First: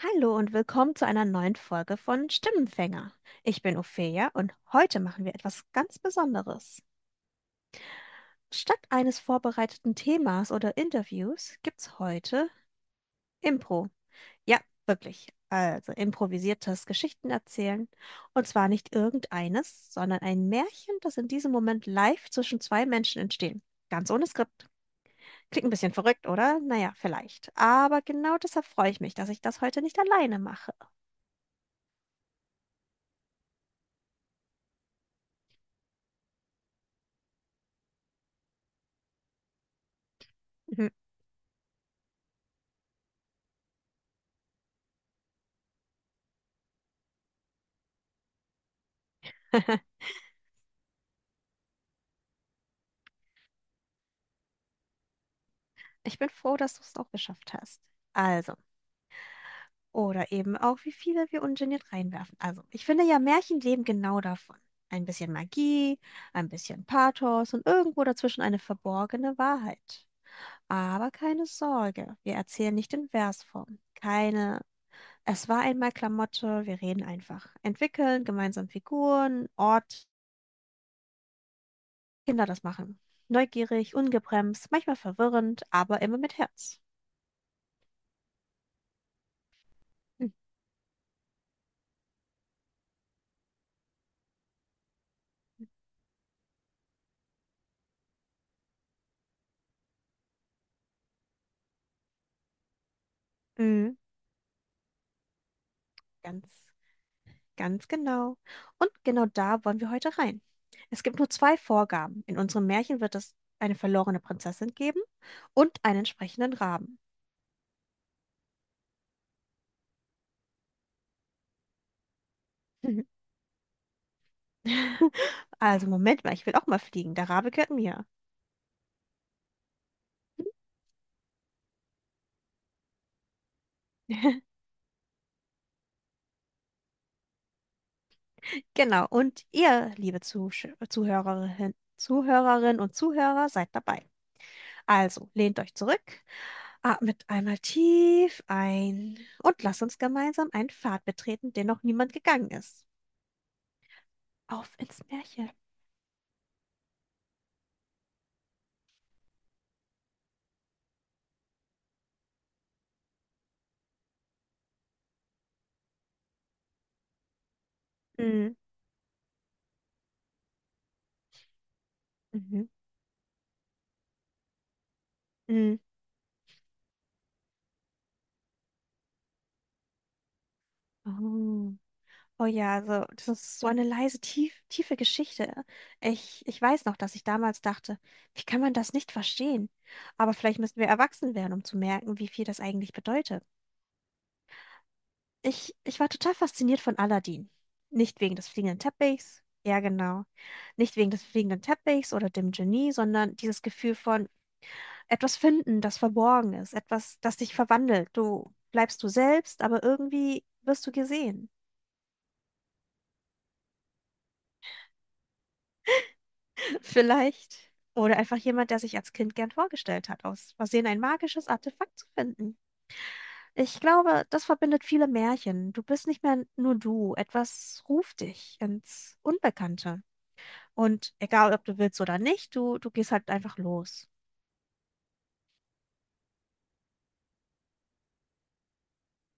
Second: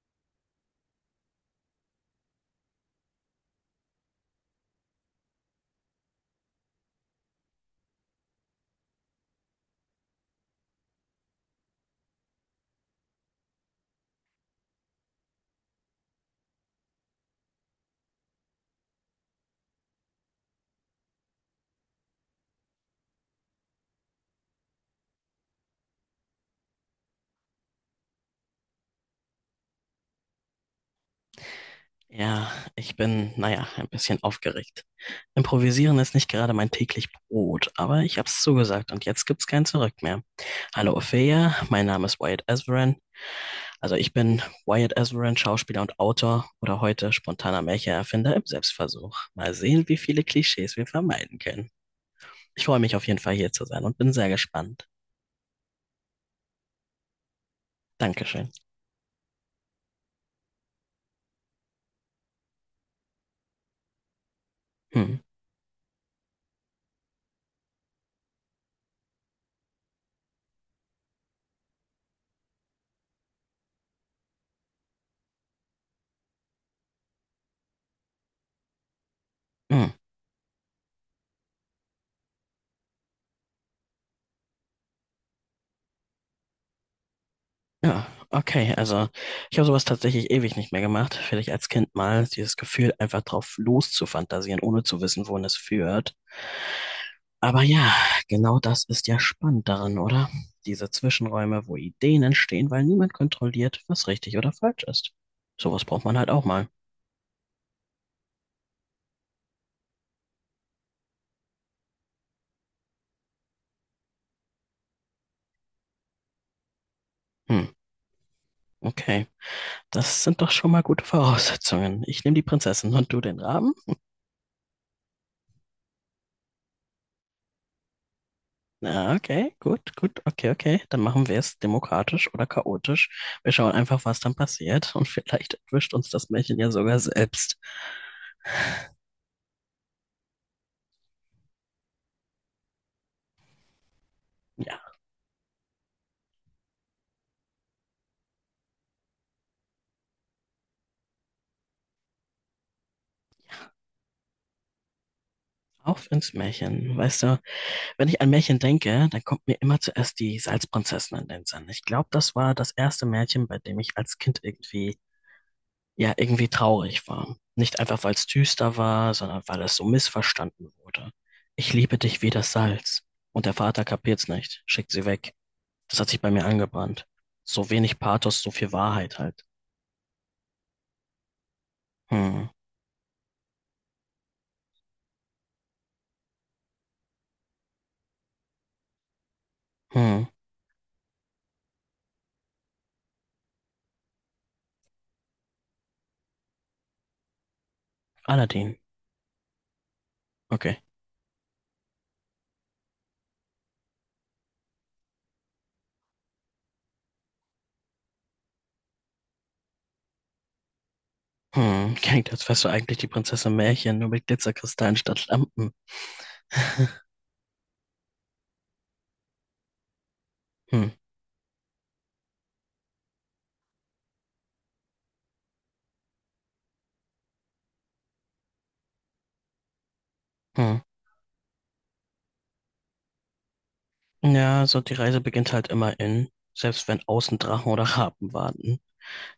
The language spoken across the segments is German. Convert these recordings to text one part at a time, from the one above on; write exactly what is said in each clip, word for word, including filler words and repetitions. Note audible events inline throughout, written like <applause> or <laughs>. Hallo und willkommen zu einer neuen Folge von Stimmenfänger. Ich bin Ophelia und heute machen wir etwas ganz Besonderes. Statt eines vorbereiteten Themas oder Interviews gibt's heute Impro. Ja, wirklich. Also improvisiertes Geschichten erzählen. Und zwar nicht irgendeines, sondern ein Märchen, das in diesem Moment live zwischen zwei Menschen entstehen. Ganz ohne Skript. Klingt ein bisschen verrückt, oder? Naja, vielleicht. Aber genau deshalb freue ich mich, dass ich das heute nicht alleine mache. Ja, ich bin, naja, ein bisschen aufgeregt. Improvisieren ist nicht gerade mein täglich Brot, aber ich hab's zugesagt und jetzt gibt's kein Zurück mehr. Hallo <laughs> Ophelia, mein Name ist Wyatt Esverin. Also ich bin Wyatt Esverin, Schauspieler und Autor oder heute spontaner Märchenerfinder im Selbstversuch. Mal sehen, wie viele Klischees wir vermeiden können. Ich freue mich auf jeden Fall hier zu sein und bin sehr gespannt. Ich bin froh, dass du es auch geschafft hast. Dankeschön. Also, oder eben auch, wie viele wir ungeniert reinwerfen. Also, ich finde ja, Märchen leben genau davon. Ein Hm. bisschen Magie, ein bisschen Pathos und irgendwo dazwischen eine verborgene Wahrheit. Aber keine Sorge, wir erzählen nicht in Versform. Keine, es war einmal Klamotte, wir reden einfach. Entwickeln, gemeinsam Figuren, Hm. Ort, Kinder das machen. Neugierig, ungebremst, manchmal verwirrend, aber immer mit Herz. Ja, okay. Also ich habe sowas tatsächlich Mhm. ewig nicht mehr gemacht. Vielleicht als Kind mal dieses Gefühl, einfach drauf loszufantasieren, ohne zu wissen, wohin es führt. Aber ja, genau das ist ja spannend daran, oder? Diese Zwischenräume, wo Ideen entstehen, weil niemand kontrolliert, Mhm. was richtig oder falsch ist. Sowas braucht man halt auch Ganz mal. Ganz genau. Und genau da wollen wir heute rein. Es gibt nur zwei Vorgaben. In unserem Märchen wird es eine verlorene Prinzessin geben und einen entsprechenden Raben. Hm, okay. Das sind doch schon mal gute Voraussetzungen. Ich nehme die Prinzessin und du <laughs> den Raben. Also Moment mal, ich will auch mal fliegen. Der Rabe gehört mir. Ja, okay, gut, gut, okay, okay. Dann machen wir es demokratisch oder chaotisch. Wir schauen einfach, was dann <laughs> passiert. Und vielleicht erwischt uns das Märchen ja sogar selbst. Genau. Und ihr, liebe Zusch Zuhörerin, Zuhörerinnen und Zuhörer, seid dabei. Ja, Also lehnt euch zurück, atmet einmal tief ein und lasst uns gemeinsam einen Pfad betreten, den noch niemand gegangen ist. Auf ins Märchen. auf ins Märchen. Weißt du, wenn ich an Märchen denke, dann kommt mir immer zuerst die Salzprinzessin in den Sinn. Ich glaube, das war das erste Märchen, bei dem ich als Kind irgendwie, ja, irgendwie traurig war. Nicht einfach, weil es düster war, sondern weil es so missverstanden wurde. Ich liebe dich wie das Mhm. Salz. Und der Vater kapiert's nicht, schickt sie weg. Mhm. Das hat sich bei mir angebrannt. So wenig Pathos, so viel Wahrheit halt. Oh. Oh Hm, ja, also das ist so eine leise, tief, tiefe Geschichte. Ich, ich weiß noch, dass ich damals dachte, wie kann man das nicht verstehen? hm. Aber vielleicht müssen wir erwachsen werden, um zu merken, wie viel das eigentlich bedeutet. Ich, ich war total fasziniert von Aladdin. Nicht wegen des Aladdin. fliegenden Teppichs, ja genau. Okay. Nicht wegen des fliegenden Teppichs oder dem Genie, sondern dieses Gefühl von etwas finden, das verborgen ist, etwas, das dich verwandelt. Du bleibst du selbst, aber irgendwie wirst du gesehen. Hm, klingt, als wärst du eigentlich die Prinzessin Märchen, nur mit Glitzerkristallen statt Lampen. Vielleicht. Oder einfach jemand, der sich als Kind gern vorgestellt hat, aus Versehen Hm, ein magisches Artefakt zu finden. Ich glaube, das verbindet viele Märchen. Du bist nicht mehr nur du. Etwas ruft dich ins Unbekannte. hm. Und egal, ob du willst oder nicht, du, du gehst halt einfach los. Ja, so die Reise beginnt halt immer in, selbst wenn außen Drachen oder Raben warten.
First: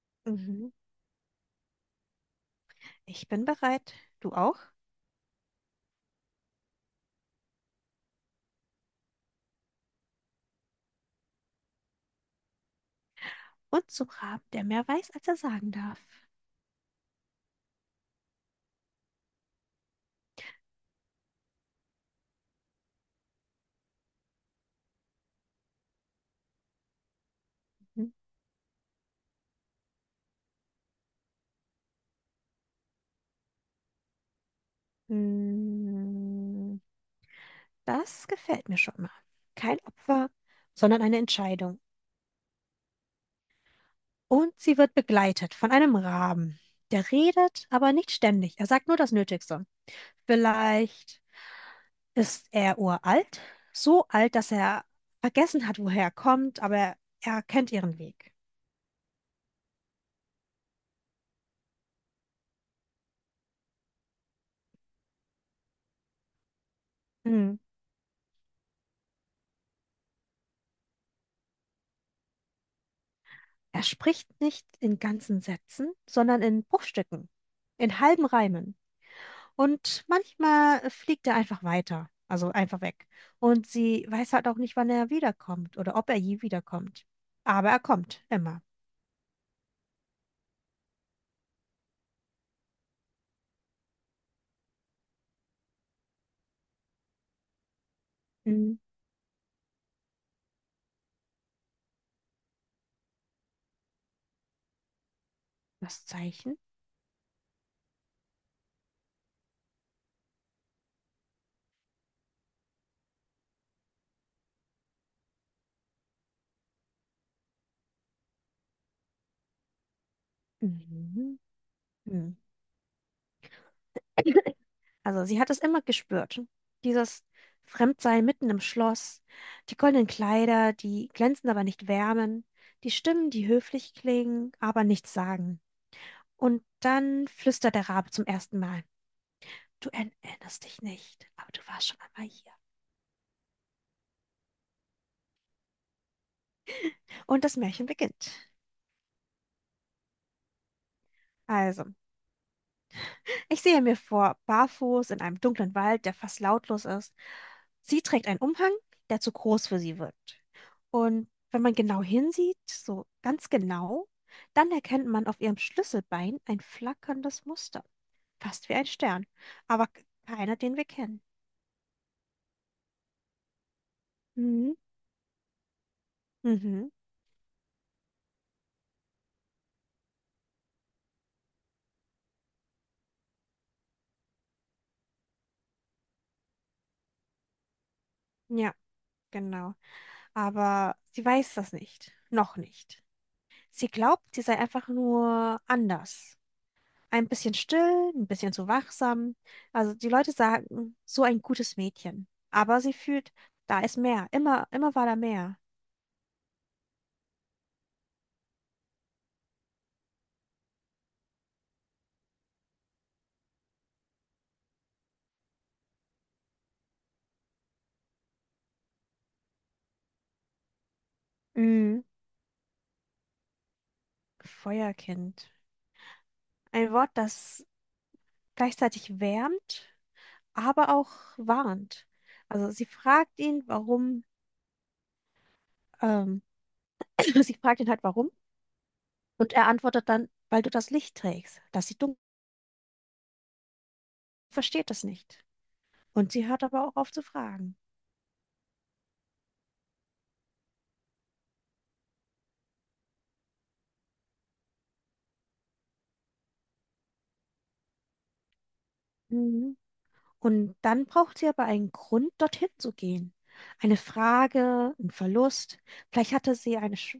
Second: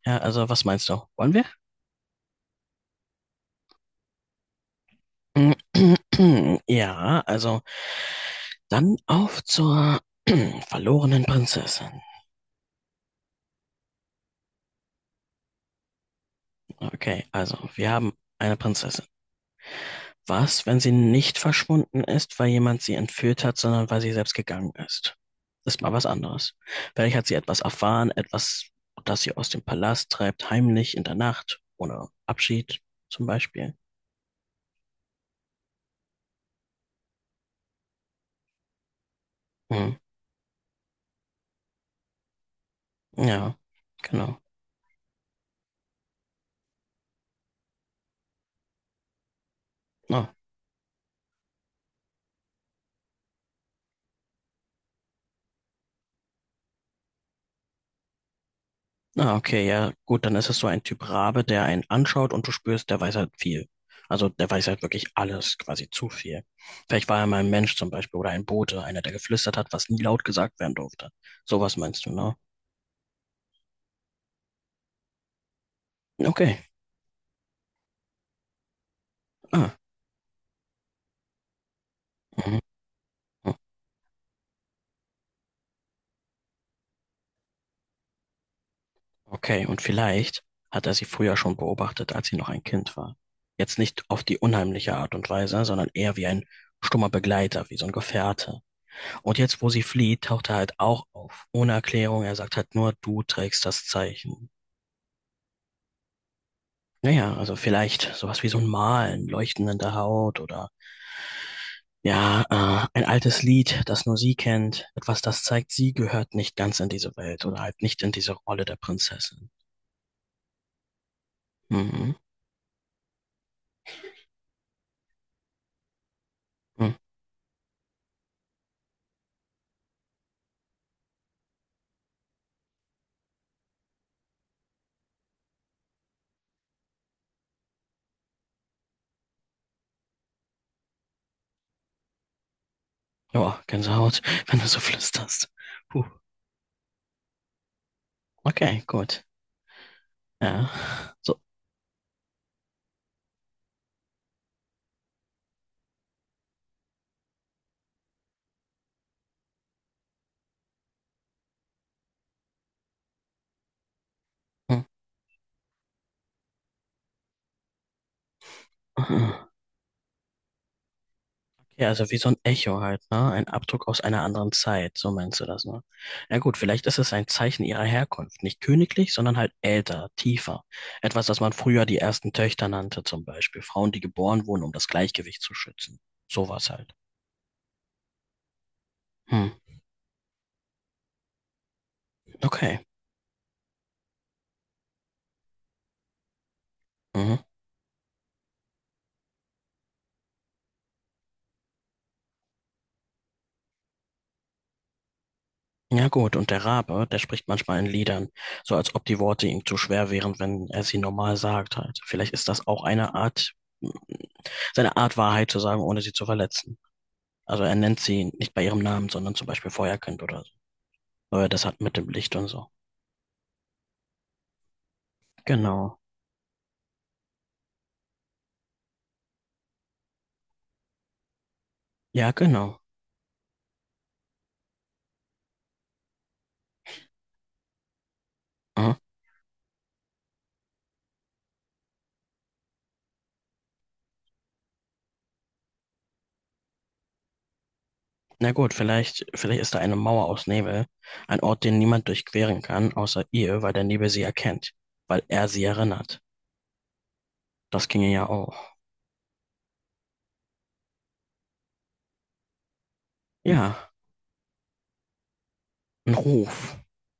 Ja, also was Mhm. meinst du? Wollen wir? Ich bin bereit. Du auch? <clears throat> Ja, also dann auf zur <clears throat> verlorenen Prinzessin. Und zum Raben, der mehr weiß, als er sagen darf. Okay, also wir haben eine Prinzessin. Was, wenn sie nicht verschwunden ist, weil jemand sie entführt hat, sondern weil sie selbst gegangen ist? Ist mal was anderes. Vielleicht hat sie etwas Mhm. erfahren, etwas, das sie aus dem Palast treibt, heimlich in der Nacht oder Abschied zum Beispiel. Hm, das gefällt mir schon mal. Kein Hm. Opfer, sondern eine Entscheidung. Ja, genau. Und sie wird begleitet von einem Raben. Der redet, aber nicht ständig. Er sagt nur das Nötigste. Ah, Vielleicht ist er uralt, so alt, dass er vergessen hat, woher er kommt, aber er kennt ihren Weg. ah, okay, ja, gut, dann ist es so ein Typ Rabe, der einen anschaut und du spürst, der weiß halt viel. Also der weiß halt wirklich alles, quasi zu viel. Vielleicht war er mal ein Hm. Mensch zum Beispiel oder ein Bote, einer, der geflüstert hat, was nie laut gesagt werden durfte. Sowas meinst du, ne? Er spricht nicht in ganzen Sätzen, sondern Okay. in Bruchstücken, in halben Reimen. Ah. Und manchmal fliegt er einfach weiter, also Mhm. einfach weg. Und sie weiß halt auch nicht, wann er wiederkommt oder ob er je wiederkommt. Aber er kommt immer. Okay, und vielleicht hat er sie früher schon beobachtet, als sie noch ein Kind war. Jetzt nicht auf die unheimliche Art und Weise, sondern eher wie ein stummer Begleiter, wie so ein Gefährte. Hm. Und jetzt, wo sie flieht, taucht er halt auch auf. Ohne Erklärung, er sagt halt nur, du trägst das Zeichen. Das Zeichen. Naja, also vielleicht sowas wie so ein Malen, Leuchten in der Haut oder ja, äh, ein altes Lied, das nur sie kennt. Etwas, das zeigt, sie gehört nicht ganz in diese Welt oder halt nicht in diese Rolle der Prinzessin. Mhm. Mhm. Hm. <laughs> Also sie hat es immer gespürt. Mhm. Dieses Fremdsein mitten im Schloss, die goldenen Kleider, die glänzen aber nicht wärmen, die Stimmen, die höflich klingen, aber nichts sagen. Und dann flüstert der Rabe zum ersten Mal. Du erinnerst dich nicht, aber du warst schon einmal hier. Ja, Gänsehaut, wenn du so flüsterst. Puh. Und das Märchen beginnt. Okay, gut. Ja. So. Also. Ich sehe mir vor, barfuß in einem dunklen Wald, der fast lautlos ist. Sie trägt einen Umhang, der zu groß für sie wirkt. Und wenn man genau hinsieht, so ganz genau, dann Ja, erkennt man auf ihrem Schlüsselbein ein flackerndes Muster. Fast wie ein Stern, aber k- keiner, den wir kennen. also wie so ein Echo halt, ne? Ein Abdruck aus einer anderen Mhm. Zeit, so meinst du das, ne? Ja gut, vielleicht Mhm. ist es ein Zeichen ihrer Herkunft. Nicht königlich, sondern halt älter, tiefer. Etwas, das man früher die ersten Töchter nannte, zum Beispiel. Frauen, die geboren wurden, um das Gleichgewicht zu schützen. Sowas halt. Ja, Hm. genau. Aber sie weiß das nicht. Noch Okay. nicht. Sie glaubt, sie sei einfach nur anders. Ein Mhm. bisschen still, ein bisschen zu wachsam. Also die Leute sagen, so ein gutes Mädchen. Aber sie fühlt, da ist mehr. Immer, immer war da mehr. Ja gut, und der Rabe, der spricht manchmal in Liedern, so als ob die Worte ihm zu schwer wären, wenn er sie normal sagt halt. Vielleicht ist das auch eine Art, hm, seine Art Wahrheit zu sagen, ohne sie zu verletzen. Also er nennt sie nicht bei ihrem Namen, sondern zum Beispiel Feuerkind oder so. Aber das hat mit Mhm. dem Licht und so. Feuerkind. Genau. Ein Wort, das gleichzeitig wärmt, aber auch warnt. Ja, Also genau. sie fragt ihn, warum, ähm, <clears throat> sie fragt ihn halt, warum. Mhm. Und er antwortet dann, weil du das Licht trägst. Das sieht dunkel, versteht das nicht. Und sie hört aber auch auf zu fragen. Na gut, vielleicht, vielleicht ist da eine Mauer aus Nebel, ein Ort, den niemand durchqueren kann, außer ihr, weil der Nebel sie erkennt, weil er sie erinnert. Das ginge ja auch. Mhm. Und dann braucht sie aber einen Grund, dorthin zu gehen. Ja, Eine Frage, ein Verlust. ein Vielleicht hatte sie Ruf. eine, Sch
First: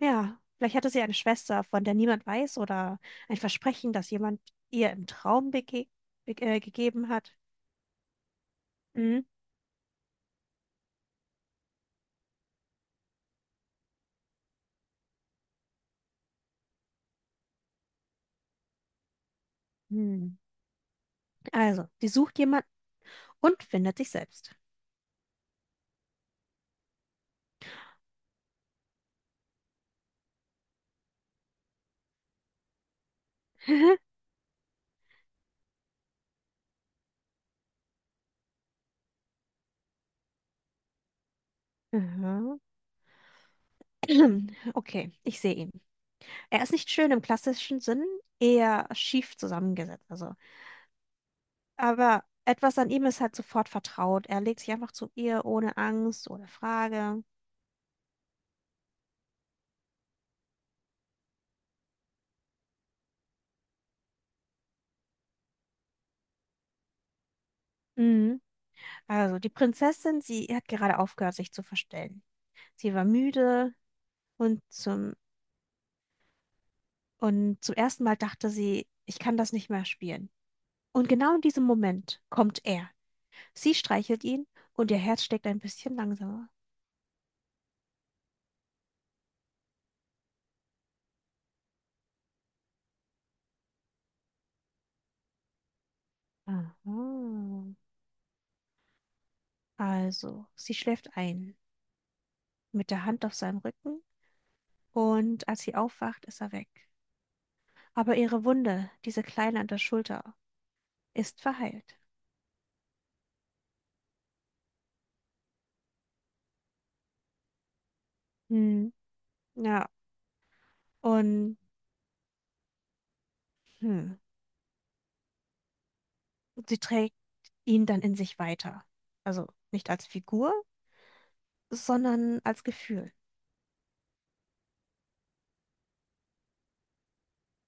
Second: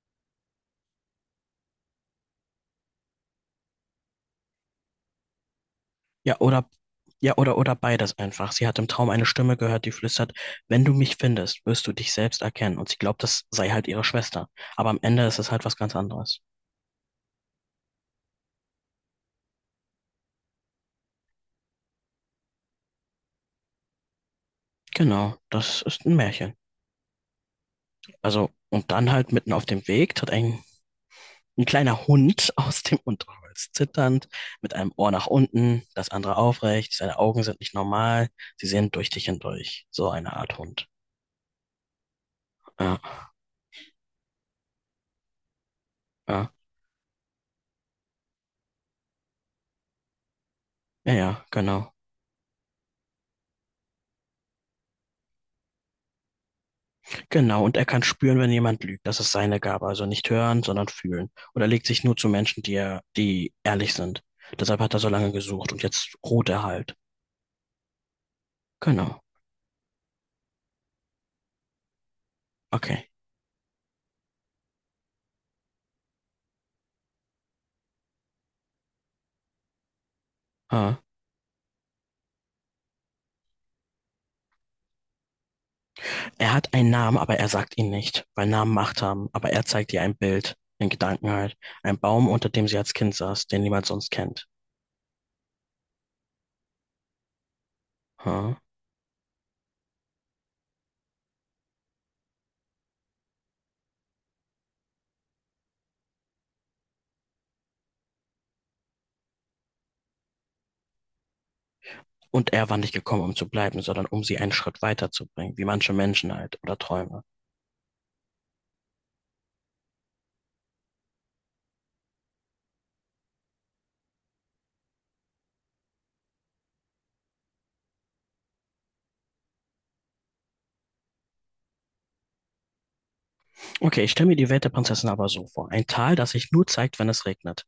ja, vielleicht hatte sie eine Schwester, von der niemand weiß, oder ein Versprechen, das jemand ihr im Traum bege be Ja, äh, oder, gegeben hat. ja, oder, oder beides einfach. Sie hat im Traum Mhm. eine Stimme gehört, die flüstert, wenn du mich findest, wirst du dich selbst erkennen. Und sie glaubt, das sei halt ihre Schwester. Aber am Ende ist es halt was ganz anderes. Hm. Also, sie sucht jemanden und findet sich selbst. Genau, das ist ein Märchen. Also, und dann halt mitten auf dem Weg tritt ein, ein kleiner Hund <laughs> aus dem Unterholz, <laughs> zitternd, mit einem Ohr nach unten, das andere aufrecht, seine Augen sind nicht normal, sie sehen durch dich hindurch. So eine Art Hund. Aha. Ja, <clears throat> Okay, ich sehe ihn. ja, Er ist nicht schön im klassischen Sinn, eher schief zusammengesetzt. Also ja, ja, genau. aber etwas an ihm ist halt sofort vertraut. Er legt sich einfach zu ihr ohne Angst, ohne Frage. Genau, und er kann spüren, wenn jemand lügt. Das ist seine Gabe. Also nicht hören, sondern fühlen. Und er legt sich nur zu Menschen, die er, die ehrlich sind. Deshalb hat er so lange gesucht und jetzt ruht er halt. Mhm. Genau. Also die Prinzessin, sie hat gerade aufgehört, sich zu verstellen. Sie war Okay. müde und zum, und zum ersten Mal dachte sie, ich kann das nicht mehr spielen. Ah. Und genau in diesem Moment kommt er. Sie streichelt ihn und ihr Herz schlägt ein bisschen langsamer. Er hat einen Namen, aber er sagt ihn nicht, weil Namen Macht haben. Aber er zeigt ihr ein Bild, in Gedanken halt. Ein Baum, unter dem sie als Kind saß, den niemand sonst kennt. Aha. Ah. Also, sie schläft ein, mit der Hand auf seinem Rücken und als sie aufwacht, ist er weg. Aber ihre Wunde, diese kleine an der Schulter, ist verheilt. Und er war nicht gekommen, um zu bleiben, sondern um sie einen Schritt weiterzubringen, wie manche Menschen halt oder Träume. Hm, ja, und hm, sie trägt ihn dann in sich weiter. Also nicht als Figur, sondern als Gefühl. Okay, ich stelle mir die Welt der Prinzessin aber so vor. Ein Tal, das sich nur zeigt, wenn es regnet.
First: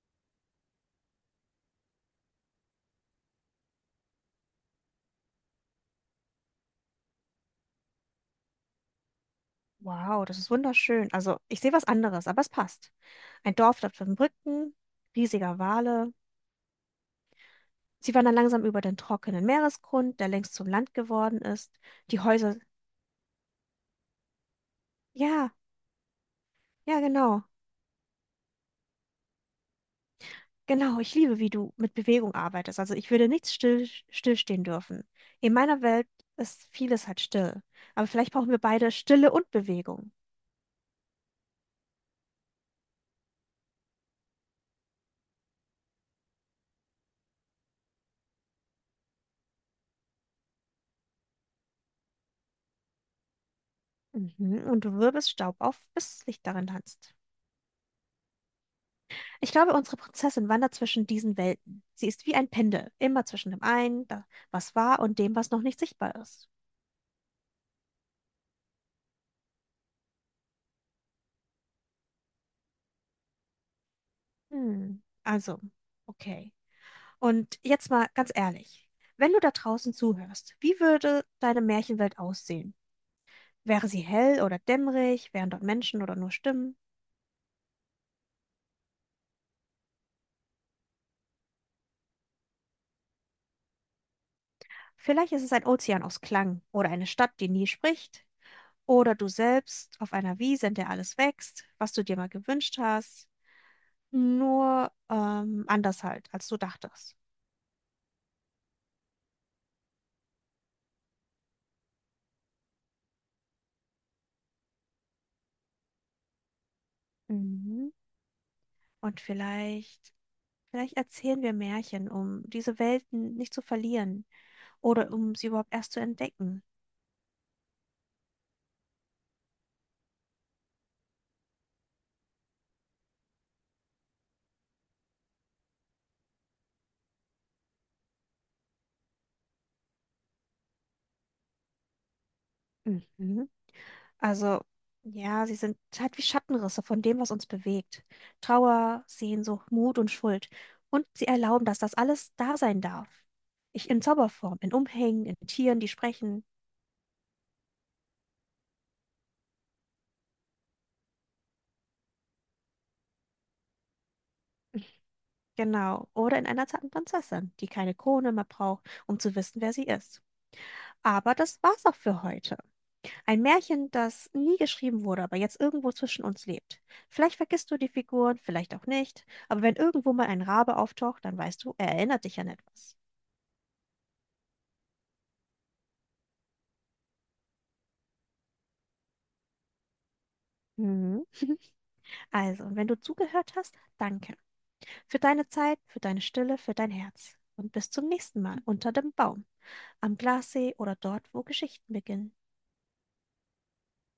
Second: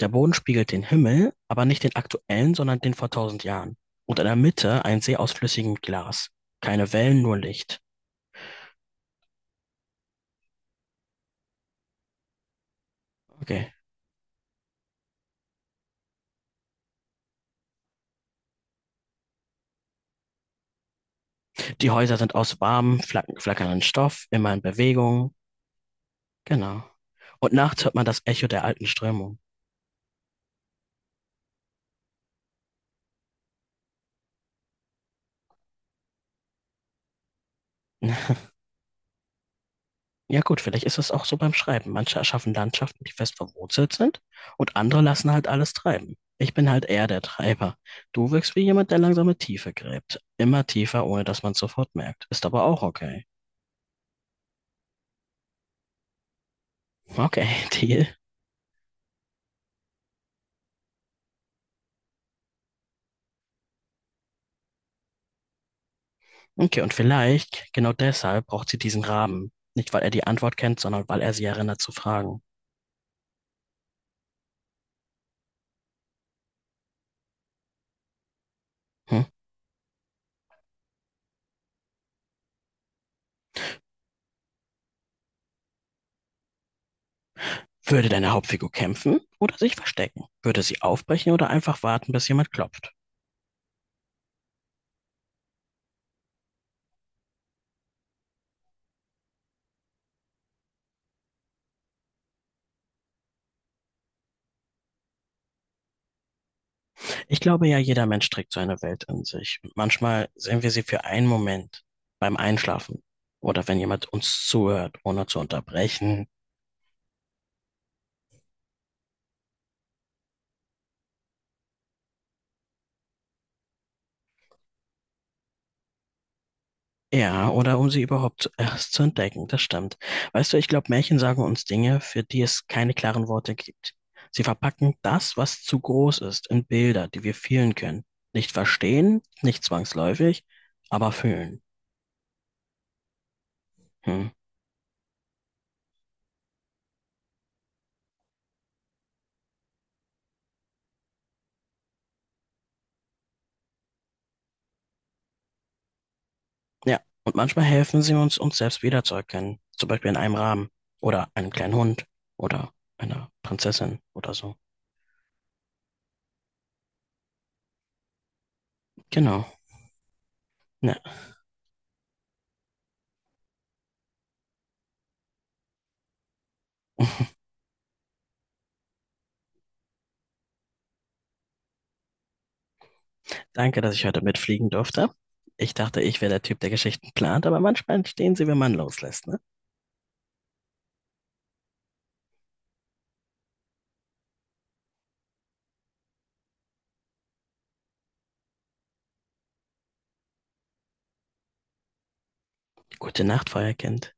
Der Boden spiegelt den Himmel, aber nicht den aktuellen, sondern den vor tausend Jahren. Und in der Mitte ein See aus flüssigem Glas. Keine Wellen, nur Licht. Wow, das ist wunderschön. Also ich sehe was anderes, aber es passt. Ein Okay. Dorf dort von Brücken, riesiger Wale. Sie wandern langsam über den trockenen Meeresgrund, der längst zum Land geworden ist. Die Häuser Die sind Häuser, aus warmem, flack flackernden Stoff, immer in Bewegung. ja, Genau. ja, genau. Und nachts hört man das Echo der alten Strömung. Genau, ich liebe, wie du mit Bewegung arbeitest. Also ich würde nichts still, stillstehen dürfen. In meiner Welt ist vieles halt still. Aber vielleicht brauchen wir beide Stille und Bewegung. Ja gut, vielleicht ist es auch so beim Schreiben. Manche erschaffen Landschaften, die fest verwurzelt sind und andere lassen halt alles treiben. Ich bin halt eher der Treiber. Du wirkst wie jemand, der langsame Tiefe gräbt. Immer tiefer, ohne dass man es sofort merkt. Ist aber auch okay. Mhm. Und du wirbelst Staub auf, bis Licht darin tanzt. Okay, <laughs> Deal. Ich glaube, unsere Prinzessin wandert zwischen diesen Welten. Sie ist wie ein Pendel, immer zwischen dem einen, da- was war, und dem, was noch nicht sichtbar ist. Okay, und vielleicht, genau deshalb braucht sie diesen Rahmen. Nicht, weil er die Antwort kennt, sondern weil er sie erinnert zu fragen. Hm. Also, okay. Und jetzt mal ganz ehrlich. Hm? Wenn du da draußen zuhörst, wie würde deine Märchenwelt aussehen? Wäre sie hell oder dämmerig? Wären dort Menschen oder nur Stimmen? Würde deine Hauptfigur kämpfen oder sich verstecken? Würde sie aufbrechen oder einfach warten, bis jemand klopft? Vielleicht ist es ein Ozean aus Klang oder eine Stadt, die nie spricht. Oder du selbst auf einer Wiese, in der alles wächst, was du dir mal gewünscht hast. Nur ähm, anders halt, als du dachtest. Ich glaube ja, jeder Mensch trägt so eine Welt in sich. Manchmal sehen wir sie für einen Moment beim Einschlafen oder wenn jemand uns zuhört, ohne zu unterbrechen. Mhm. Und vielleicht, vielleicht erzählen wir Märchen, um diese Welten nicht zu verlieren oder um sie überhaupt erst zu entdecken. Ja, oder um sie überhaupt erst zu entdecken, das stimmt. Weißt du, ich glaube, Märchen sagen uns Dinge, für die es keine klaren Worte gibt. Sie verpacken das, was zu groß ist, in Bilder, die wir fühlen können. Nicht verstehen, nicht zwangsläufig, aber fühlen. Mhm. Hm. Also, ja, sie sind halt wie Schattenrisse von dem, was uns bewegt. Trauer, Sehnsucht, Mut und Schuld. Und sie erlauben, dass das alles da sein darf. Ich in Zauberform, in Umhängen, in Tieren, die sprechen. Ja, und manchmal helfen sie uns, uns selbst wiederzuerkennen. Zum Beispiel in einem Raben oder einem kleinen Hund oder einer Prinzessin oder so. Genau. Oder in einer zarten Prinzessin, die keine Krone mehr braucht, um zu Genau. wissen, wer sie ist. Ja, Aber das war's auch für heute. Ein Märchen, das nie geschrieben wurde, aber jetzt irgendwo zwischen uns lebt. Vielleicht vergisst du die Figuren, vielleicht auch nicht. Aber wenn irgendwo mal ein Rabe auftaucht, dann weißt du, er erinnert dich an etwas. danke, dass ich heute mitfliegen durfte. Ich dachte, ich wäre der Typ, der Geschichten plant, aber manchmal entstehen sie, wenn man loslässt, ne? Mhm. Also, und wenn du zugehört hast, danke für deine Zeit, für deine Stille, für dein Herz. Und bis zum nächsten Mal unter dem Baum, am Glassee oder dort, wo Geschichten beginnen. Gute Nacht, Feuerkind.